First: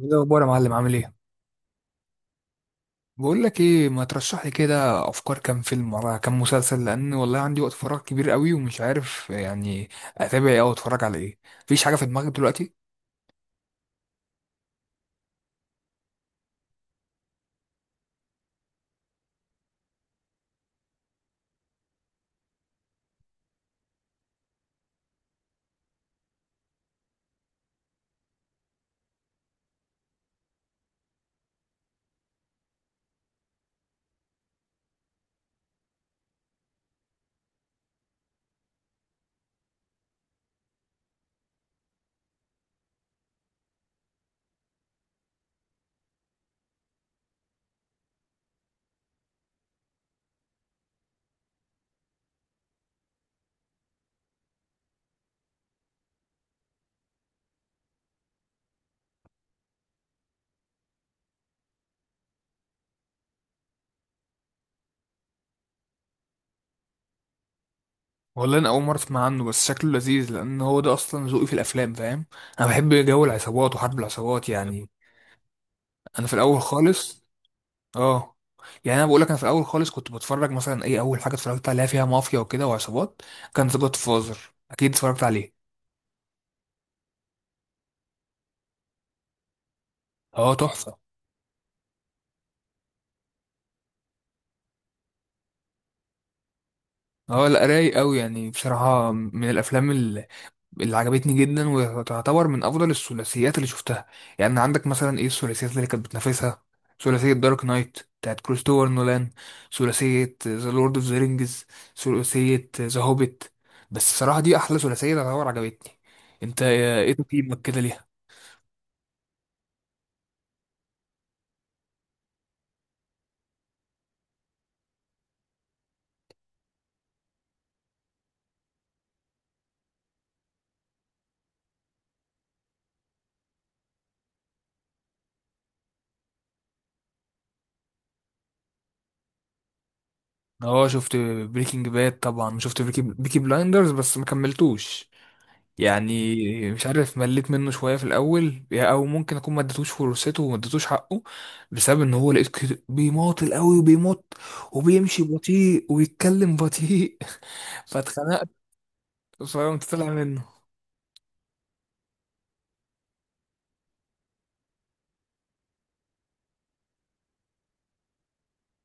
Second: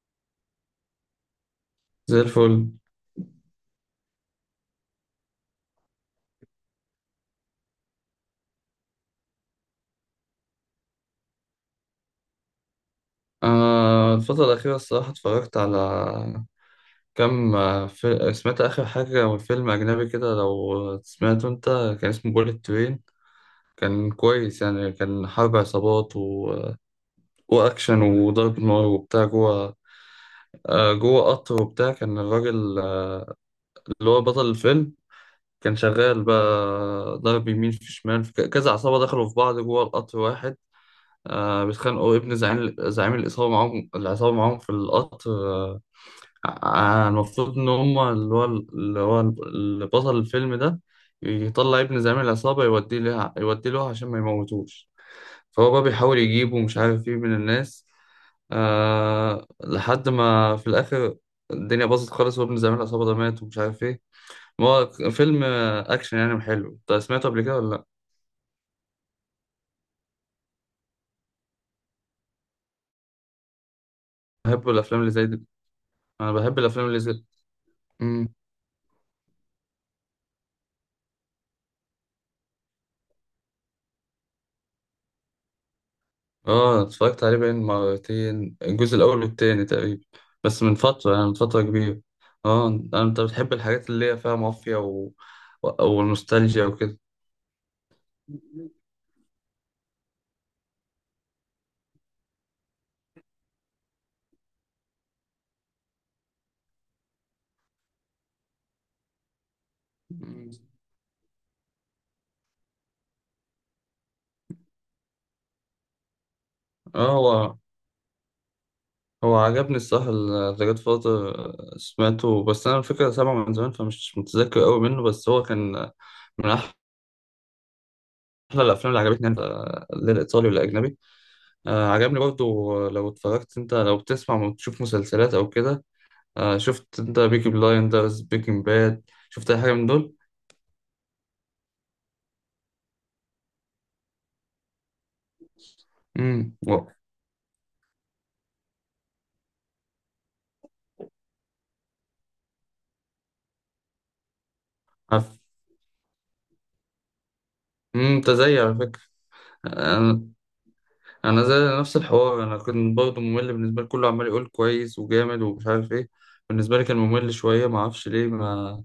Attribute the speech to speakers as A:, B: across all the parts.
A: ايه الاخبار يا معلم، عامل ايه؟
B: زي الفل.
A: بقول لك ايه، ما ترشح لي كده افكار كام فيلم ولا كام مسلسل، لان والله عندي وقت فراغ كبير قوي ومش عارف يعني اتابع ايه او اتفرج على ايه. مفيش حاجه في دماغك دلوقتي؟
B: الفترة الأخيرة الصراحة اتفرجت على كم، سمعت آخر حاجة، فيلم أجنبي كده، لو سمعته أنت. كان اسمه بوليت ترين. كان كويس يعني، كان حرب عصابات وأكشن وضرب نار وبتاع جوه. جوه قطر وبتاع، كان الراجل اللي هو بطل الفيلم كان شغال بقى. ضرب يمين في شمال في كذا عصابة دخلوا في بعض جوه القطر واحد. بيتخانقوا، ابن زعيم العصابة معاهم في القطر المفروض إن هما اللي بطل الفيلم ده يطلع ابن زعيم العصابة، يوديه له عشان ما يموتوش. فهو بقى بيحاول يجيبه، مش عارف ايه، من الناس. لحد ما في الآخر الدنيا باظت خالص، وابن زعيم العصابة ده مات، ومش عارف ايه. ما هو فيلم أكشن يعني، حلو. انت سمعته قبل كده ولا لأ؟
A: والله انا اول مره اسمع عنه، بس شكله لذيذ لان هو ده اصلا ذوقي في الافلام، فاهم؟ انا بحب جو العصابات وحرب العصابات
B: بحب
A: يعني.
B: الأفلام اللي زي دي.
A: انا
B: أنا
A: في
B: بحب
A: الاول
B: الأفلام اللي زي
A: خالص.
B: دي.
A: اه. يعني انا بقول لك، انا في الاول خالص كنت بتفرج مثلا ايه اول حاجه اتفرجت عليها فيها مافيا وكده وعصابات، كان ذا جاد فازر، اكيد اتفرجت عليه.
B: اه اتفرجت عليه بين مرتين، الجزء الاول والتاني تقريبا.
A: اه
B: بس من
A: تحفه.
B: فتره، يعني من فتره كبيره. اه، انت بتحب الحاجات اللي هي فيها مافيا والنوستالجيا وكده.
A: اه لا، رايق قوي يعني. بصراحة من الأفلام اللي عجبتني جدا وتعتبر من أفضل الثلاثيات اللي شفتها. يعني عندك مثلا إيه الثلاثيات اللي كانت بتنافسها؟ ثلاثية دارك نايت بتاعت كريستوفر نولان، ثلاثية
B: مم.
A: ذا لورد أوف ذا رينجز، ثلاثية ذا هوبيت. بس الصراحة دي أحلى ثلاثية تعتبر عجبتني. أنت
B: اه،
A: إيه
B: هو
A: تقييمك كده ليها؟
B: هو عجبني الصح. ذا جاد فاذر. سمعته، بس انا الفكره سامعه من زمان، فمش متذكر قوي منه، بس هو كان من احلى الافلام اللي عجبتني انا، لا الايطالي ولا اجنبي. عجبني برضو. لو اتفرجت انت، لو بتسمع وتشوف مسلسلات او كده، شفت انت بيكي بلايندرز، بيكنج باد؟ شفت اي حاجه من دول؟
A: اه شفت. بريكنج باد طبعا شفت. بيكي بلايندرز بس ما كملتوش
B: امم.
A: يعني. مش عارف، مليت منه شويه في الاول، او ممكن اكون ما اديتوش فرصته وما اديتوش حقه بسبب ان هو لقيت كده بيماطل قوي وبيمط وبيمشي بطيء ويتكلم بطيء.
B: انت
A: فاتخنقت،
B: زيي على فكره.
A: فقمت طالع
B: انا
A: منه.
B: انا زي نفس الحوار، انا كنت برضه ممل بالنسبه لي، كله عمال يقول كويس وجامد ومش عارف ايه. بالنسبه لي كان ممل شويه، ما اعرفش ليه، ما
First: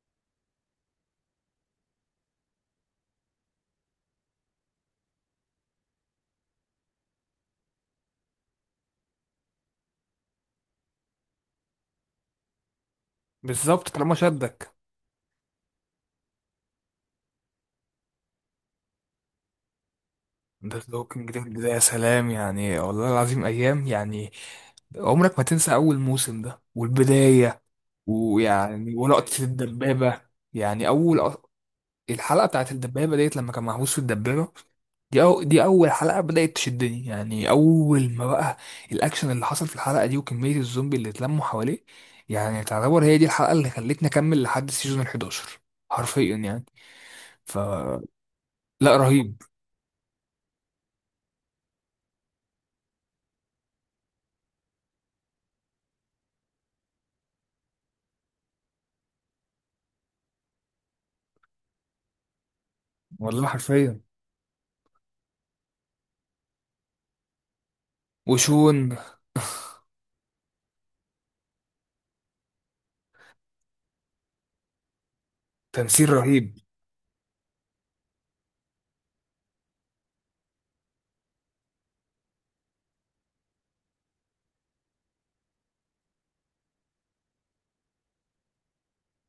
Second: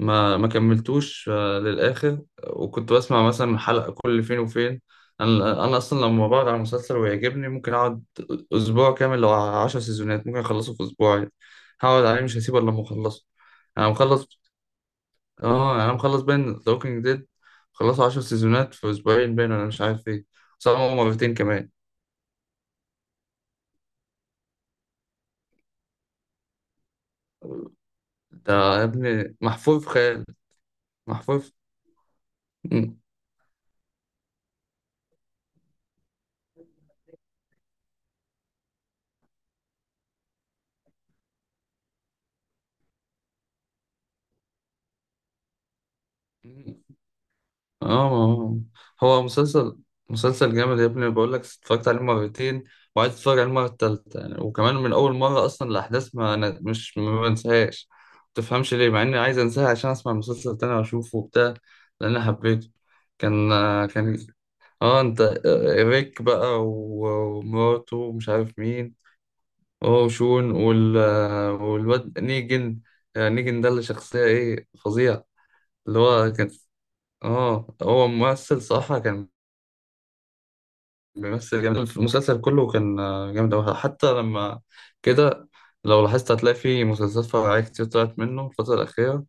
B: ما ما كملتوش للاخر. وكنت بسمع مثلا حلقه كل فين وفين. انا اصلا لما بقعد على مسلسل ويعجبني ممكن اقعد اسبوع كامل، لو 10 سيزونات ممكن اخلصه في اسبوع عادي. هقعد عليه، مش هسيبه الا لما اخلصه.
A: بالظبط،
B: انا
A: طالما
B: مخلص.
A: شدك.
B: اه، انا مخلص باين ذا ووكينج ديد، خلصوا 10 سيزونات في اسبوعين باين، ولا مش عارف ايه.
A: ده
B: صاروا
A: الوكينج
B: مرتين
A: ديد ده
B: كمان.
A: يا سلام، يعني والله العظيم ايام يعني. عمرك ما تنسى اول موسم ده والبدايه،
B: ده يا
A: ويعني
B: ابني
A: ولقطه
B: محفور في
A: الدبابه.
B: خيال.
A: يعني
B: محفور في...
A: الحلقه بتاعت
B: مم.
A: الدبابه ديت لما كان محبوس في الدبابه، دي أو دي أول حلقة بدأت تشدني، يعني أول ما بقى الأكشن اللي حصل في الحلقة دي وكمية الزومبي اللي اتلموا حواليه، يعني تعتبر هي دي الحلقة اللي خلتني أكمل لحد السيزون ال 11، حرفيا يعني. ف
B: اه، آه.
A: لا،
B: هو
A: رهيب.
B: مسلسل جامد يا ابني، بقول لك اتفرجت عليه مرتين، وعايز اتفرج عليه المره التالتة يعني. وكمان من اول مره، اصلا الاحداث، ما أنا مش ما بنساهاش. ما تفهمش ليه، مع اني عايز انساها عشان اسمع المسلسل تاني واشوفه وبتاع، لان أنا حبيته.
A: والله
B: كان
A: حرفيا.
B: كان اه انت، ريك بقى ومراته ومش عارف مين.
A: وشون،
B: هو وشون والواد نيجن. نيجن ده، اللي شخصية ايه فظيع. اللي
A: تمثيل
B: هو كان.
A: رهيب.
B: اه هو ممثل صراحة، كان بيمثل جامد في المسلسل كله، كان جامد أوي، حتى لما كده لو لاحظت هتلاقي في مسلسلات فرعية كتير طلعت منه الفترة الأخيرة.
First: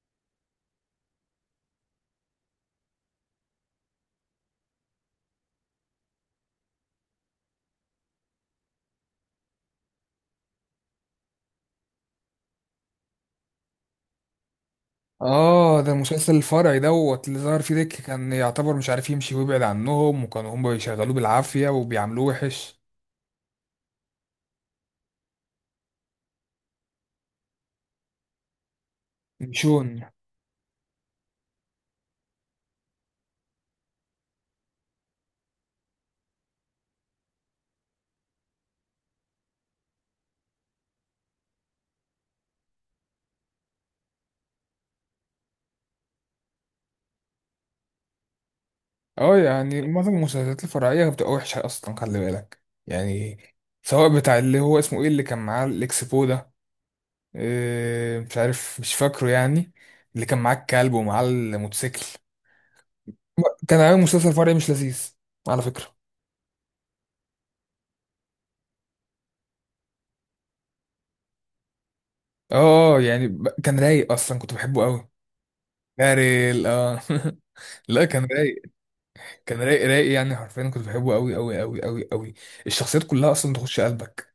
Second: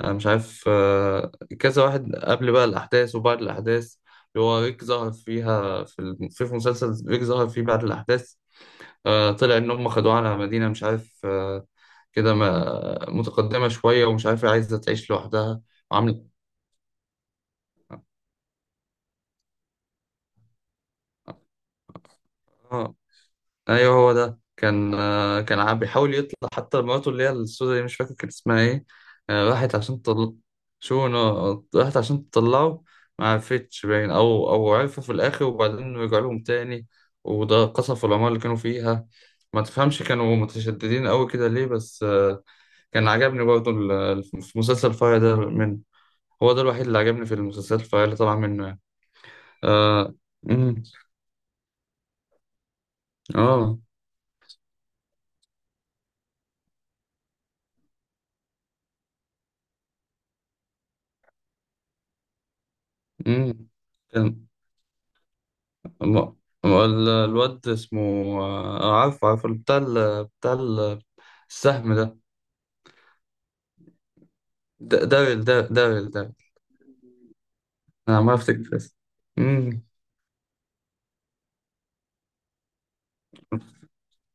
B: انا مش عارف كذا واحد، قبل بقى الاحداث وبعد الاحداث، اللي هو ريك ظهر فيها في في مسلسل، ريك ظهر فيه بعد الاحداث. طلع ان هم خدوه على مدينه مش عارف كده، متقدمه شويه، ومش عارف، عايزه تعيش لوحدها
A: آه ده المسلسل الفرعي دوت اللي ظهر فيه ديك، كان يعتبر مش عارف يمشي ويبعد عنهم، وكانوا هم بيشغلوه بالعافية وبيعملوه وحش.
B: وعامله. ايوه، هو ده كان كان عم بيحاول يطلع، حتى مراته اللي هي السودا دي، مش فاكر كان اسمها ايه. راحت
A: شون.
B: عشان تطل، راحت عشان تطلعه، ما عرفتش باين، او عرفوا في الاخر، وبعدين رجعوا لهم تاني، وده قصفوا العمارة اللي كانوا فيها. ما تفهمش كانوا متشددين قوي كده ليه، بس كان عجبني برضه، في مسلسل الفرع ده، من هو ده الوحيد اللي عجبني في المسلسلات الفرعية اللي طبعا منه يعني.
A: اه، يعني
B: اه.
A: معظم المسلسلات
B: امم.
A: الفرعية بتبقى وحشة أصلا، خلي بالك يعني.
B: اه.
A: سواء بتاع اللي هو اسمه ايه، اللي كان معاه الإكسبو ده، إيه، مش عارف مش فاكره يعني، اللي كان معاه الكلب ومعاه الموتوسيكل، كان عامل مسلسل
B: امم.
A: فرعي مش لذيذ على فكرة.
B: ما- ما ال- الواد اسمه عارفه بتاع السهم ده.
A: اه اه، يعني كان رايق أصلا، كنت بحبه
B: د-
A: أوي.
B: داريل دا- داريل داريل.
A: داريل، اه. لا،
B: انا
A: كان
B: ما
A: رايق.
B: افتكر اسمه.
A: كان
B: أمم،
A: رايق رايق يعني، حرفيا كنت بحبه أوي أوي أوي أوي أوي. الشخصيات كلها أصلا تخش قلبك.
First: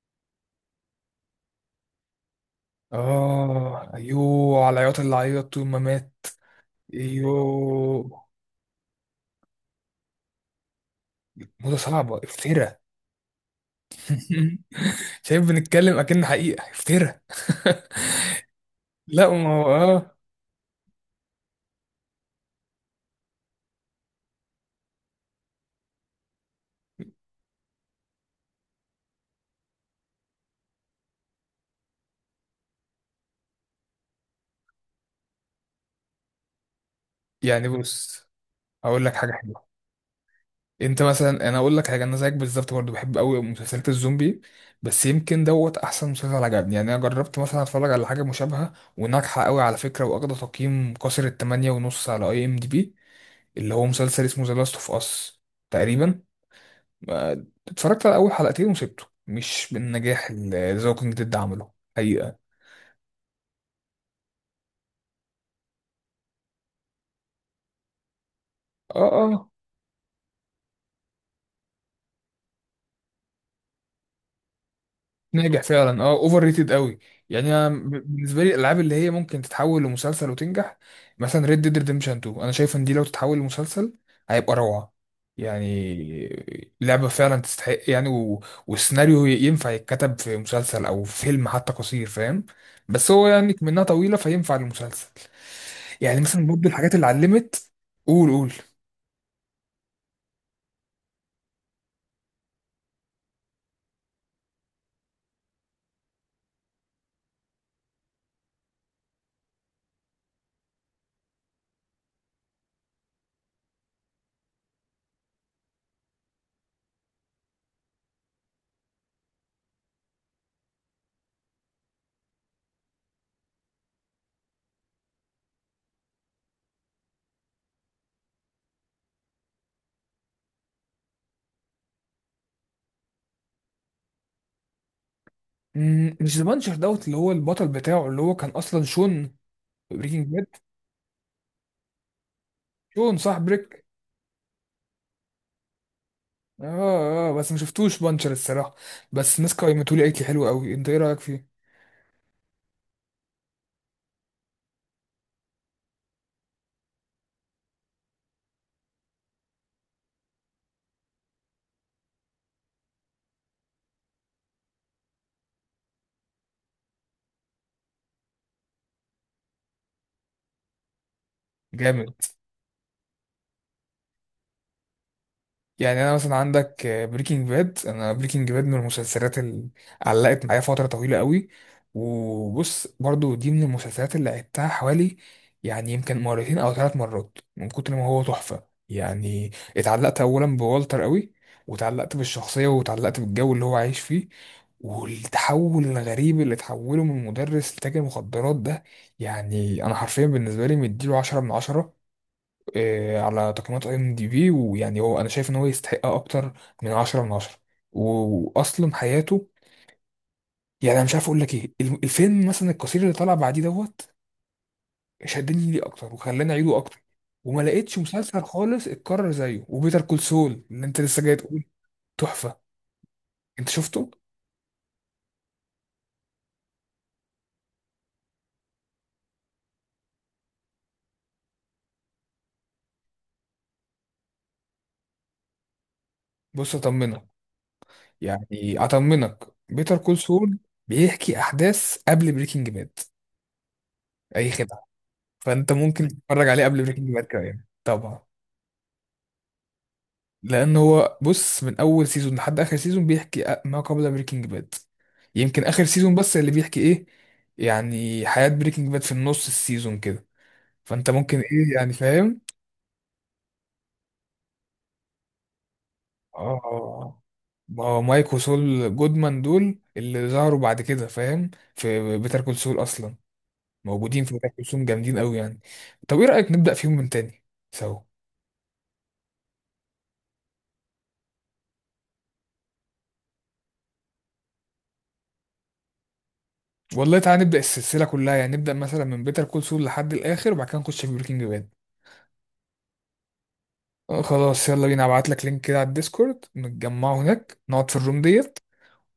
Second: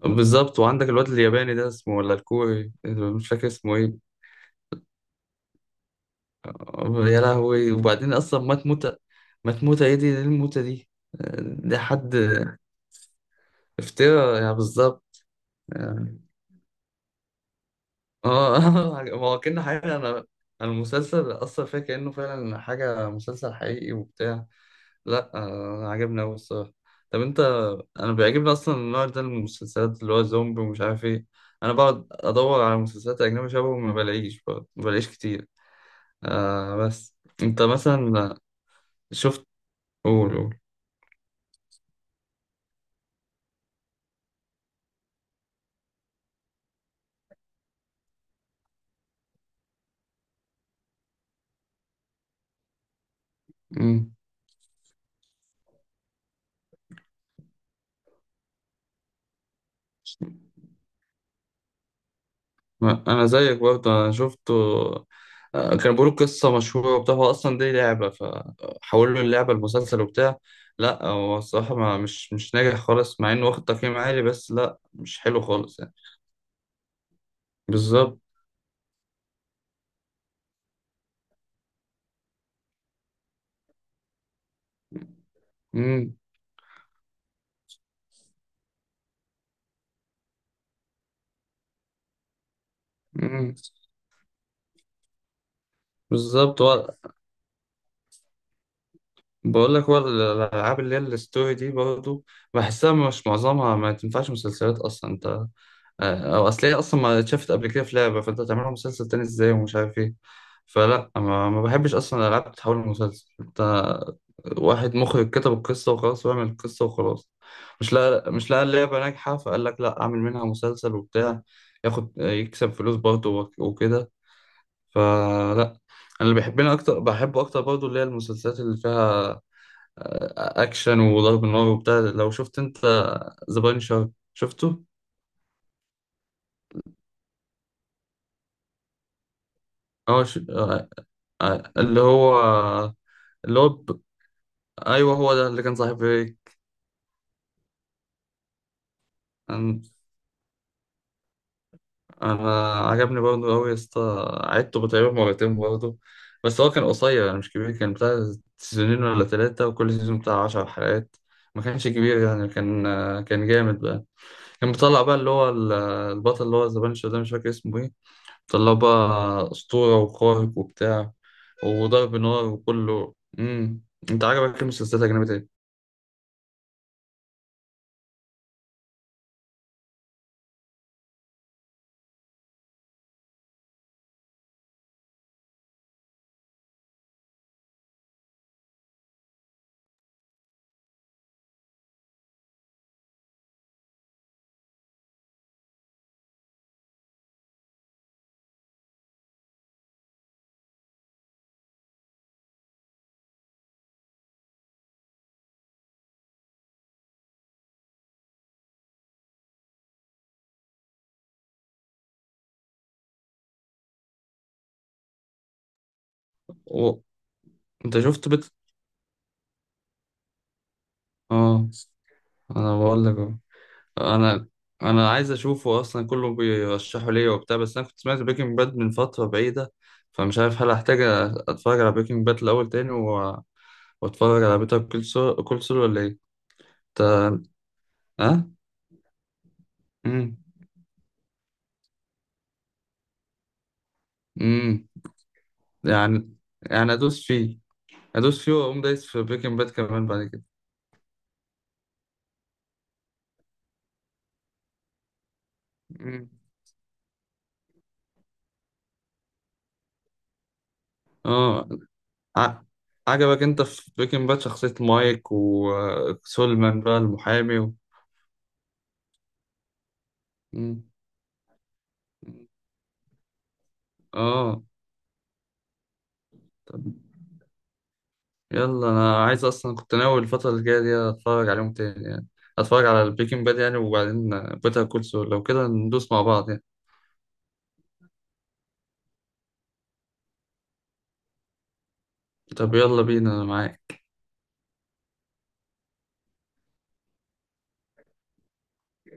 B: بالظبط، وعندك الواد الياباني ده اسمه ولا الكوري، اللي مش فاكر اسمه
A: اه
B: ايه.
A: ايوه، على العياط اللي عيط طول ما مات.
B: يا لهوي، وبعدين
A: ايوه.
B: اصلا مات موتة. مات موتة ايه دي، ايه الموتة دي؟
A: موضة
B: ده حد
A: صعبة، افترا.
B: افترا يعني، بالظبط.
A: شايف، بنتكلم
B: يعني
A: اكن حقيقة، افترا.
B: اه ما
A: لا
B: هو
A: ما
B: كأنه
A: هو
B: حاجة انا.
A: اه
B: أنا المسلسل اصلا فيها كأنه فعلا حاجة، مسلسل حقيقي وبتاع. لا عجبني أوي الصراحة. طب أنت. أنا بيعجبني أصلا النوع ده من المسلسلات اللي هو زومبي ومش عارف إيه. أنا بقعد أدور على مسلسلات أجنبي شبهه، ما بلاقيش برضه، ما بلاقيش كتير. بس. أنت
A: يعني. بص
B: مثلا
A: هقول لك حاجة
B: شفت؟
A: حلوة.
B: قول، قول.
A: انت مثلا، انا اقول لك حاجة، انا زيك بالظبط برضه بحب قوي مسلسلات الزومبي. بس يمكن دوت احسن مسلسل عجبني يعني. انا جربت مثلا اتفرج على حاجة مشابهة وناجحة قوي على فكرة، واخدة تقييم كسر التمانية ونص على اي ام دي بي، اللي هو
B: مم.
A: مسلسل اسمه ذا لاست اوف اس تقريبا. اتفرجت على اول حلقتين وسبته، مش بالنجاح اللي ذا ووكينج ديد عمله حقيقه.
B: أنا زيك برضه، أنا شفته. كانوا بيقولوا قصة مشهورة وبتاع، هو أصلا دي لعبة،
A: اه
B: فحولوا
A: اه.
B: اللعبة لمسلسل وبتاع. لا هو الصراحة، ما مش مش ناجح خالص، مع إنه واخد تقييم عالي، بس لا، مش حلو
A: ناجح
B: خالص يعني.
A: فعلا، اه، اوفر ريتد قوي. يعني انا
B: بالظبط.
A: بالنسبه لي الالعاب اللي هي ممكن تتحول لمسلسل وتنجح، مثلا ريد ديد ريدمشن 2، انا شايف ان دي لو تتحول لمسلسل هيبقى روعه.
B: مم.
A: يعني لعبه فعلا تستحق يعني، و... والسيناريو ينفع يتكتب في مسلسل او في فيلم حتى قصير، فاهم؟ بس هو
B: مم.
A: يعني منها طويله، فينفع للمسلسل. يعني مثلا
B: بالظبط،
A: برضه
B: هو
A: الحاجات اللي علمت. قول قول.
B: بقول لك، هو الالعاب اللي هي الستوري دي برضه، بحسها مش معظمها، ما تنفعش مسلسلات اصلا انت. او اصل هي اصلا ما اتشافت قبل كده في لعبه، فانت هتعملها مسلسل تاني ازاي ومش عارف ايه. فلا، ما بحبش اصلا الالعاب تتحول لمسلسل انت. واحد مخرج كتب القصه وخلاص، وعمل القصه وخلاص، مش، لا، مش لقى اللعبه ناجحه فقال لك لا اعمل منها مسلسل وبتاع، ياخد يكسب فلوس برضه وكده. فلا. انا اللي بحبني اكتر، بحبه اكتر برضه، اللي هي المسلسلات اللي فيها اكشن وضرب نار وبتاع. لو شفت انت، ذا بانشر شفته؟
A: مم، مش ذا بانشر دوت اللي هو البطل بتاعه اللي هو كان اصلا شون في
B: اه
A: بريكنج
B: ش...
A: باد.
B: آه، آه، اللي هو،
A: شون صح،
B: اللي هو
A: بريك.
B: ب... ايوه هو ده اللي كان صاحب ريك.
A: اه اه، بس ما شفتوش بانشر الصراحه. بس الناس
B: انا
A: قيمته لي، قالت لي حلو قوي، انت ايه رايك فيه؟
B: أنا عجبني برضه قوي يا اسطى، عدته تقريبا مرتين برضه، بس هو كان قصير يعني، مش كبير، كان بتاع سنين ولا ثلاثة، وكل سيزون بتاع عشر حلقات، ما كانش كبير يعني، كان كان جامد بقى. كان بيطلع بقى البطل اللي هو زبانشو ده، مش فاكر اسمه ايه، طلع بقى أسطورة وخارق وبتاع
A: جامد.
B: وضرب نار وكله. انت عجبك إيه المسلسلات الأجنبية ايه؟
A: يعني انا مثلا عندك بريكنج باد، انا بريكنج باد من المسلسلات اللي علقت معايا فتره طويله قوي، وبص برضو دي من المسلسلات اللي عدتها حوالي يعني يمكن مرتين او ثلاث مرات من كتر ما هو تحفه يعني. اتعلقت اولا بوالتر قوي، وتعلقت بالشخصيه وتعلقت بالجو اللي هو عايش فيه، والتحول الغريب اللي تحوله من مدرس لتاجر مخدرات ده، يعني انا حرفيا بالنسبه لي مديله 10 من 10، على تقييمات اي ام دي بي. ويعني هو انا شايف ان هو يستحق اكتر من 10 من 10. واصلا حياته، يعني انا مش عارف اقول لك ايه، الفيلم مثلا القصير اللي طلع بعديه دوت، شدني ليه اكتر وخلاني اعيده
B: و...
A: اكتر. وما لقيتش
B: انت شفت
A: مسلسل خالص اتكرر زيه. وبيتر كول سول اللي انت لسه جاي تقول.
B: اه،
A: تحفة.
B: انا بقول لك اهو.
A: انت شفته؟
B: انا انا عايز اشوفه اصلا، كله بيرشحه ليا وبتاع، بس انا كنت سمعت بريكنج باد من فترة بعيدة، فمش عارف هل هحتاج اتفرج على بريكنج باد الاول تاني واتفرج على بيتر كول سول ولا ايه؟
A: بص اطمنك،
B: انت- ها؟
A: يعني اطمنك، بيتر كول سول بيحكي احداث قبل بريكنج باد، اي
B: امم.
A: خدعة. فانت ممكن
B: يعني
A: تتفرج عليه قبل
B: يعني
A: بريكنج باد كمان طبعا.
B: ادوس فيه واقوم دايس في بريكنج باد كمان بعد كده.
A: لان هو بص، من اول سيزون لحد اخر سيزون بيحكي ما قبل بريكنج باد، يمكن اخر سيزون
B: مم.
A: بس اللي بيحكي ايه يعني حياة بريكنج باد في النص السيزون كده، فانت ممكن
B: اه.
A: ايه يعني، فاهم؟
B: ع- عجبك انت في بريكنج باد شخصية مايك وسولمان بقى
A: اه.
B: المحامي
A: ما مايك وسول جودمان دول اللي ظهروا بعد
B: مم.
A: كده، فاهم؟ في بيتر
B: مم.
A: كول سول اصلا، موجودين في بيتر
B: اه.
A: كول سول جامدين قوي يعني. طب ايه رأيك نبدأ
B: طب
A: فيهم من تاني سوا؟
B: يلا، انا عايز، اصلا كنت ناوي الفترة الجاية دي اتفرج عليهم تاني يعني، اتفرج على البريكنج باد يعني، وبعدين بيتر كول سول، لو كده ندوس مع بعض يعني.
A: والله تعالى نبدأ السلسلة كلها، يعني نبدأ مثلا من بيتر كول سول لحد الآخر وبعد كده نخش في بريكنج باد.
B: طب يلا بينا، انا معاك.
A: خلاص، يلا بينا، ابعت لك لينك كده على الديسكورد، نتجمعوا هناك، نقعد في الروم ديت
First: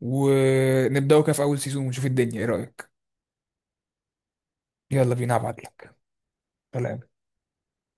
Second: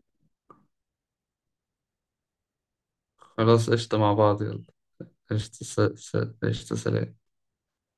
A: ونبداوا كده في اول سيزون ونشوف الدنيا، ايه رأيك؟
B: خلاص، قشطة، مع بعض، يلا.
A: يلا بينا،
B: قشطة،
A: ابعت لك.
B: قشطة،
A: سلام.
B: سلام.